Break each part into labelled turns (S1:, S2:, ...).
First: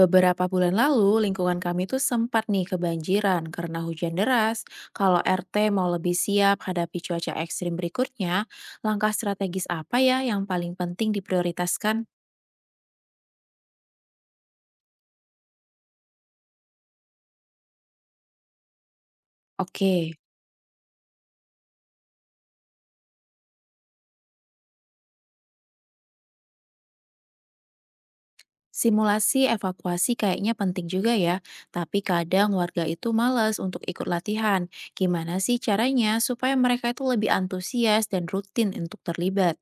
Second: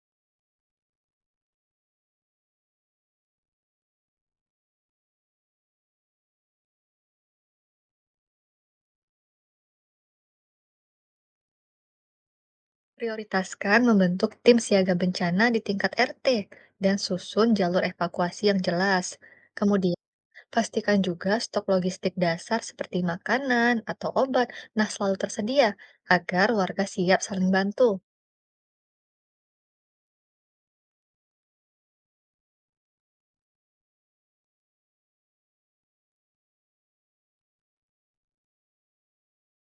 S1: Beberapa bulan lalu, lingkungan kami tuh sempat nih kebanjiran karena hujan deras. Kalau RT mau lebih siap hadapi cuaca ekstrim berikutnya, langkah strategis apa ya yang paling penting diprioritaskan?
S2: Prioritaskan membentuk tim siaga bencana di tingkat RT dan susun jalur evakuasi yang jelas. Kemudian,
S1: Oke,
S2: pastikan juga stok logistik dasar seperti makanan atau obat nah selalu tersedia agar warga siap saling bantu.
S1: simulasi evakuasi kayaknya penting juga ya, tapi kadang warga itu malas untuk ikut latihan. Gimana sih caranya supaya mereka itu lebih antusias dan rutin untuk terlibat?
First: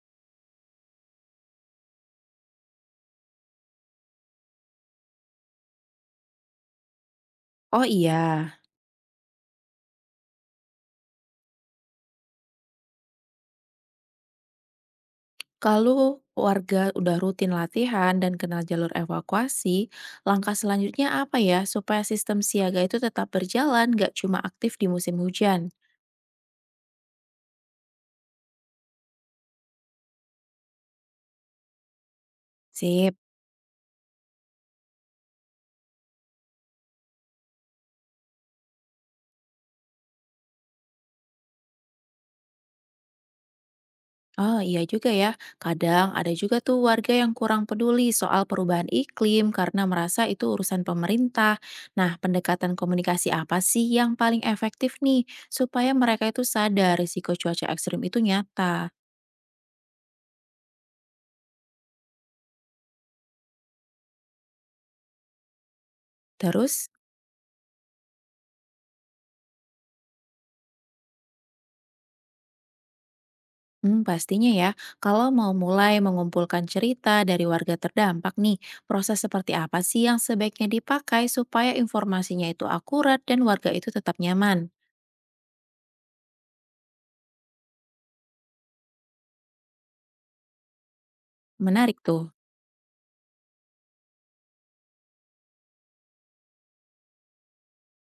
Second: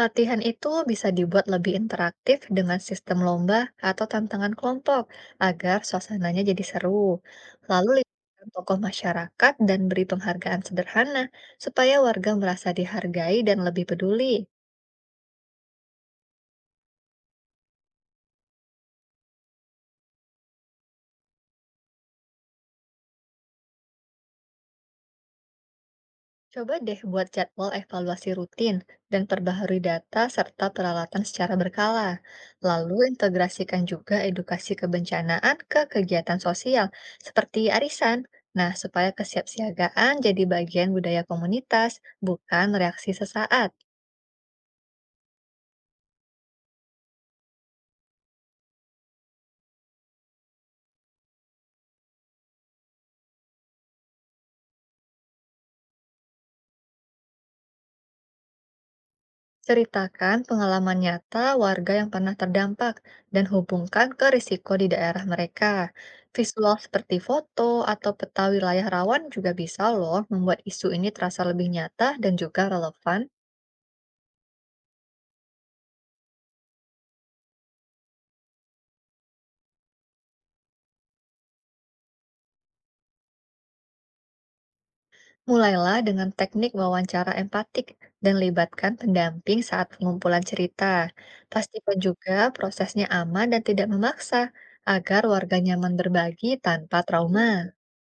S2: Latihan itu bisa dibuat lebih interaktif dengan sistem lomba atau tantangan kelompok agar suasananya jadi seru.
S1: Oh
S2: Lalu libatkan
S1: iya.
S2: tokoh masyarakat dan beri penghargaan sederhana supaya warga merasa dihargai dan lebih peduli.
S1: Kalau warga udah rutin latihan dan kenal jalur evakuasi, langkah selanjutnya apa ya supaya sistem siaga itu tetap berjalan, gak cuma aktif di musim hujan?
S2: Coba deh buat jadwal evaluasi rutin dan perbaharui data serta peralatan secara berkala. Lalu
S1: Sip.
S2: integrasikan juga edukasi kebencanaan ke kegiatan sosial seperti arisan. Nah, supaya kesiapsiagaan jadi bagian budaya komunitas, bukan reaksi sesaat.
S1: Oh iya juga ya, kadang ada juga tuh warga yang kurang peduli soal perubahan iklim karena merasa itu urusan pemerintah. Nah, pendekatan komunikasi apa sih yang paling efektif nih supaya mereka itu sadar risiko cuaca ekstrim itu nyata?
S2: Ceritakan pengalaman nyata warga yang pernah terdampak dan hubungkan ke risiko di daerah mereka. Visual
S1: Terus
S2: seperti foto atau peta wilayah rawan juga bisa loh membuat isu ini terasa lebih nyata dan juga relevan.
S1: Hmm, pastinya ya, kalau mau mulai mengumpulkan cerita dari warga terdampak nih, proses seperti apa sih yang sebaiknya dipakai supaya informasinya itu akurat dan warga itu tetap nyaman?
S2: Mulailah dengan teknik wawancara empatik dan libatkan pendamping saat pengumpulan cerita. Pastikan
S1: Menarik
S2: juga
S1: tuh.
S2: prosesnya aman dan tidak memaksa agar warga nyaman berbagi tanpa trauma.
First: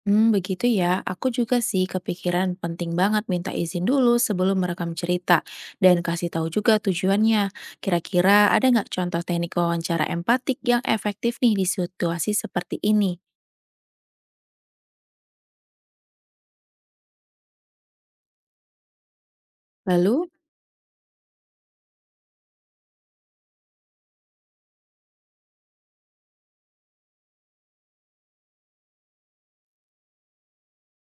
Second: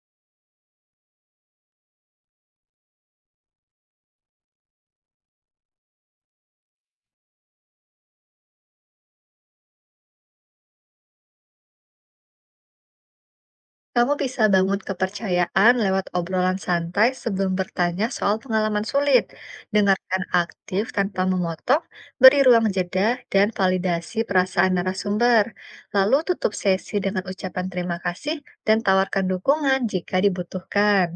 S1: Hmm, begitu ya. Aku juga sih kepikiran penting banget minta izin dulu sebelum merekam cerita dan kasih tahu juga tujuannya. Kira-kira ada nggak contoh teknik wawancara empatik yang efektif nih di situasi seperti ini?
S2: Kamu bisa bangun kepercayaan lewat obrolan santai sebelum bertanya soal pengalaman sulit. Dengarkan
S1: Lalu
S2: aktif tanpa memotong, beri ruang jeda, dan validasi perasaan narasumber. Lalu tutup sesi dengan ucapan terima kasih dan tawarkan dukungan jika dibutuhkan.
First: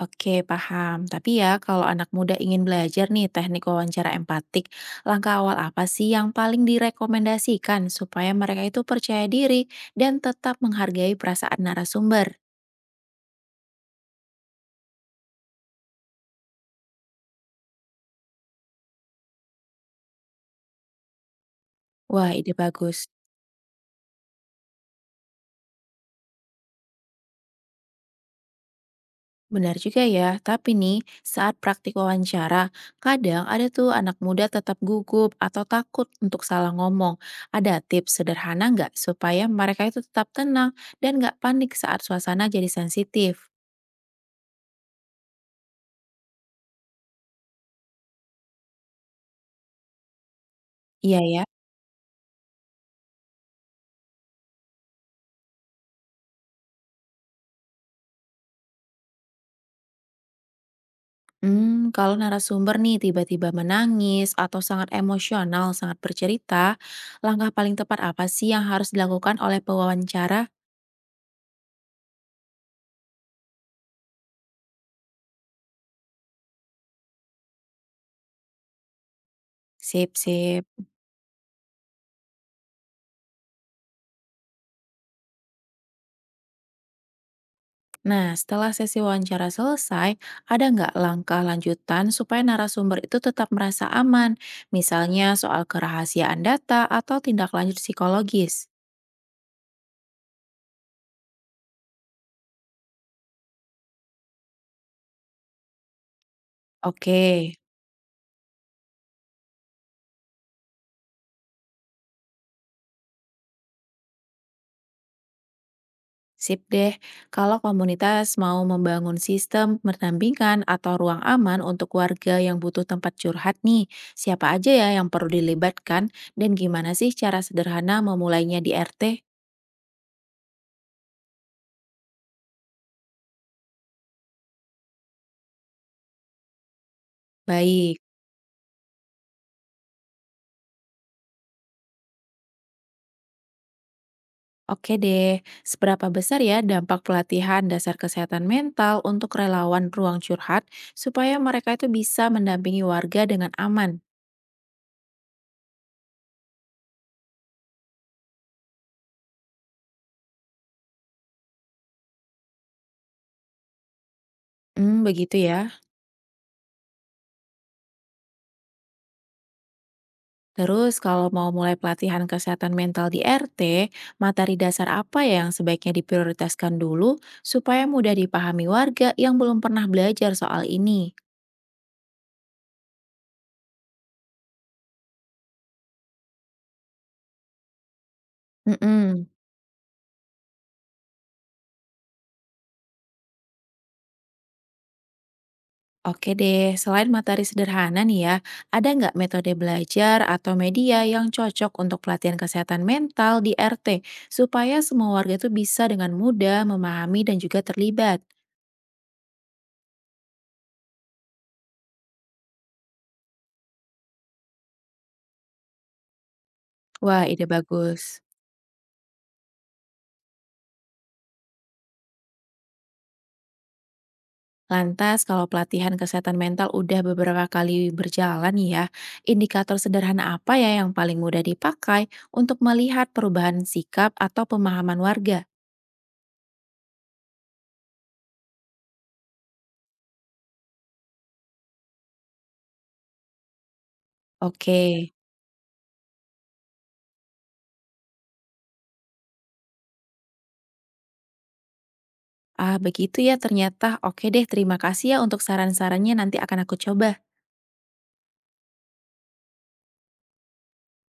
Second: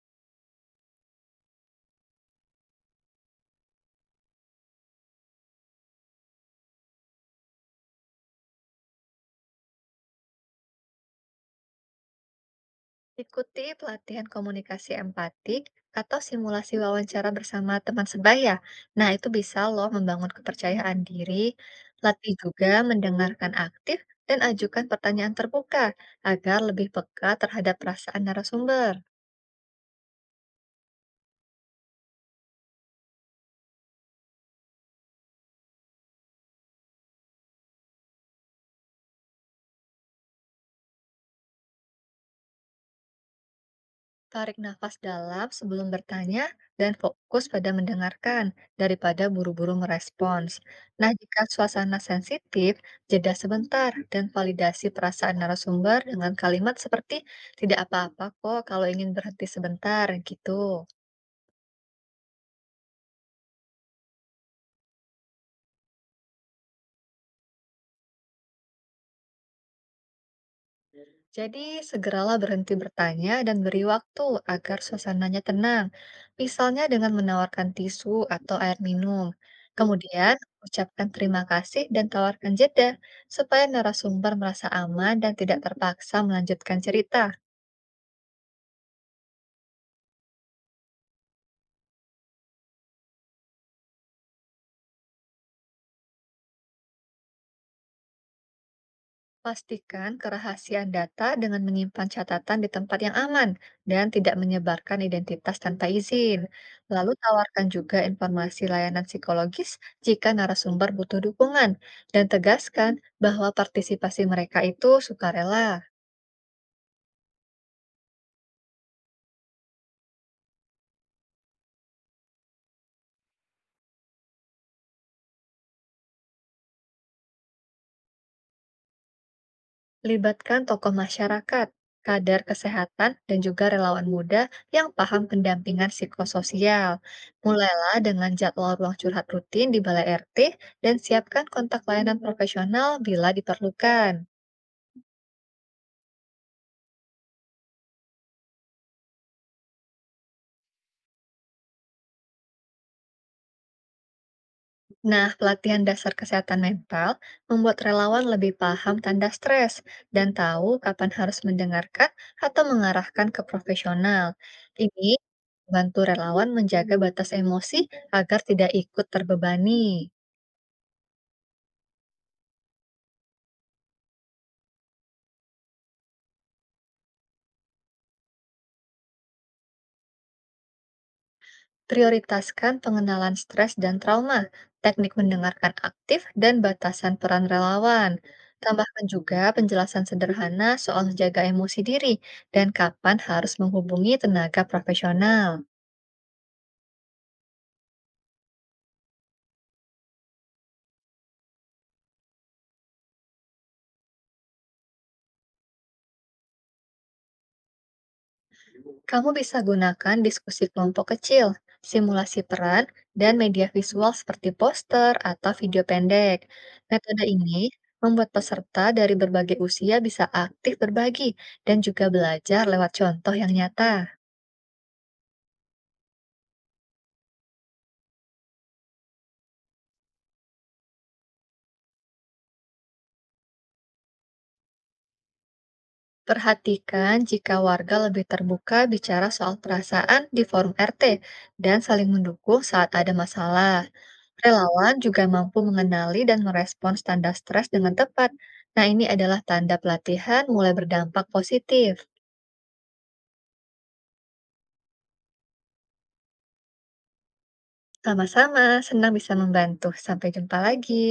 S1: Oke, paham. Tapi ya, kalau anak muda ingin belajar nih teknik wawancara empatik, langkah awal apa sih yang paling direkomendasikan supaya mereka itu percaya diri dan tetap menghargai perasaan narasumber?
S2: Ikuti pelatihan komunikasi empatik atau simulasi wawancara bersama teman sebaya. Nah, itu bisa loh membangun kepercayaan diri.
S1: Wah,
S2: Latih
S1: ide
S2: juga
S1: bagus.
S2: mendengarkan aktif dan ajukan pertanyaan terbuka agar lebih peka terhadap perasaan narasumber.
S1: Benar juga ya, tapi nih saat praktik wawancara, kadang ada tuh anak muda tetap gugup atau takut untuk salah ngomong. Ada tips sederhana nggak supaya mereka itu tetap tenang dan nggak panik saat suasana jadi sensitif?
S2: Tarik nafas dalam sebelum bertanya dan fokus pada mendengarkan daripada buru-buru merespons. Nah,
S1: Iya
S2: jika
S1: ya.
S2: suasana sensitif, jeda sebentar dan validasi perasaan narasumber dengan kalimat seperti tidak apa-apa kok kalau ingin berhenti sebentar gitu.
S1: Hmm, kalau narasumber nih tiba-tiba menangis atau sangat emosional sangat bercerita, langkah paling tepat apa sih yang harus dilakukan oleh pewawancara?
S2: Jadi, segeralah berhenti bertanya dan beri waktu agar suasananya tenang, misalnya dengan menawarkan tisu atau air minum.
S1: Sip
S2: Kemudian,
S1: sip.
S2: ucapkan terima kasih dan tawarkan jeda supaya narasumber merasa aman dan tidak terpaksa melanjutkan cerita.
S1: Nah, setelah sesi wawancara selesai, ada nggak langkah lanjutan supaya narasumber itu tetap merasa aman? Misalnya soal kerahasiaan data atau tindak lanjut psikologis?
S2: Pastikan kerahasiaan data dengan menyimpan catatan di tempat yang aman dan tidak menyebarkan identitas tanpa izin. Lalu
S1: Oke.
S2: tawarkan juga informasi layanan psikologis jika narasumber butuh dukungan dan tegaskan bahwa partisipasi mereka itu sukarela.
S1: Sip deh, kalau komunitas mau membangun sistem pendampingan atau ruang aman untuk warga yang butuh tempat curhat nih, siapa aja ya yang perlu dilibatkan dan gimana sih cara sederhana memulainya di RT?
S2: Libatkan tokoh masyarakat, kader kesehatan, dan juga relawan muda yang paham pendampingan psikososial. Mulailah
S1: Baik,
S2: dengan jadwal ruang curhat rutin di Balai RT dan siapkan kontak layanan profesional bila diperlukan.
S1: oke deh. Seberapa besar ya dampak pelatihan dasar kesehatan mental untuk relawan ruang curhat supaya mereka itu bisa mendampingi warga dengan aman?
S2: Nah, pelatihan dasar kesehatan mental membuat relawan lebih paham tanda stres dan tahu kapan harus mendengarkan atau mengarahkan ke profesional.
S1: Hmm,
S2: Ini
S1: begitu ya.
S2: bantu relawan menjaga batas emosi agar tidak ikut terbebani.
S1: Terus kalau mau mulai pelatihan kesehatan mental di RT, materi dasar apa ya yang sebaiknya diprioritaskan dulu supaya mudah dipahami warga yang belum pernah belajar soal ini?
S2: Prioritaskan pengenalan stres dan trauma, teknik mendengarkan aktif, dan batasan peran relawan. Tambahkan
S1: Mm-mm.
S2: juga penjelasan sederhana soal jaga emosi diri dan kapan harus menghubungi tenaga profesional.
S1: Oke deh, selain materi sederhana nih ya, ada nggak metode belajar atau media yang cocok untuk pelatihan kesehatan mental di RT supaya semua warga tuh bisa dengan mudah memahami dan juga terlibat?
S2: Kamu bisa gunakan diskusi kelompok kecil, simulasi peran, dan media visual seperti poster atau video pendek. Metode
S1: Wah, ide
S2: ini
S1: bagus.
S2: membuat peserta dari berbagai usia bisa aktif berbagi dan juga belajar lewat contoh yang nyata.
S1: Lantas, kalau pelatihan kesehatan mental udah beberapa kali berjalan nih ya, indikator sederhana apa ya yang paling mudah dipakai untuk melihat perubahan sikap atau pemahaman warga?
S2: Perhatikan jika warga lebih terbuka bicara soal perasaan di forum RT dan saling mendukung saat ada masalah.
S1: Oke,
S2: Relawan juga mampu mengenali dan merespon tanda stres dengan tepat. Nah, ini adalah tanda pelatihan mulai berdampak positif.
S1: ah begitu ya ternyata. Oke deh, terima kasih ya untuk saran-sarannya nanti akan aku coba.
S2: Sama-sama, senang bisa membantu. Sampai jumpa lagi.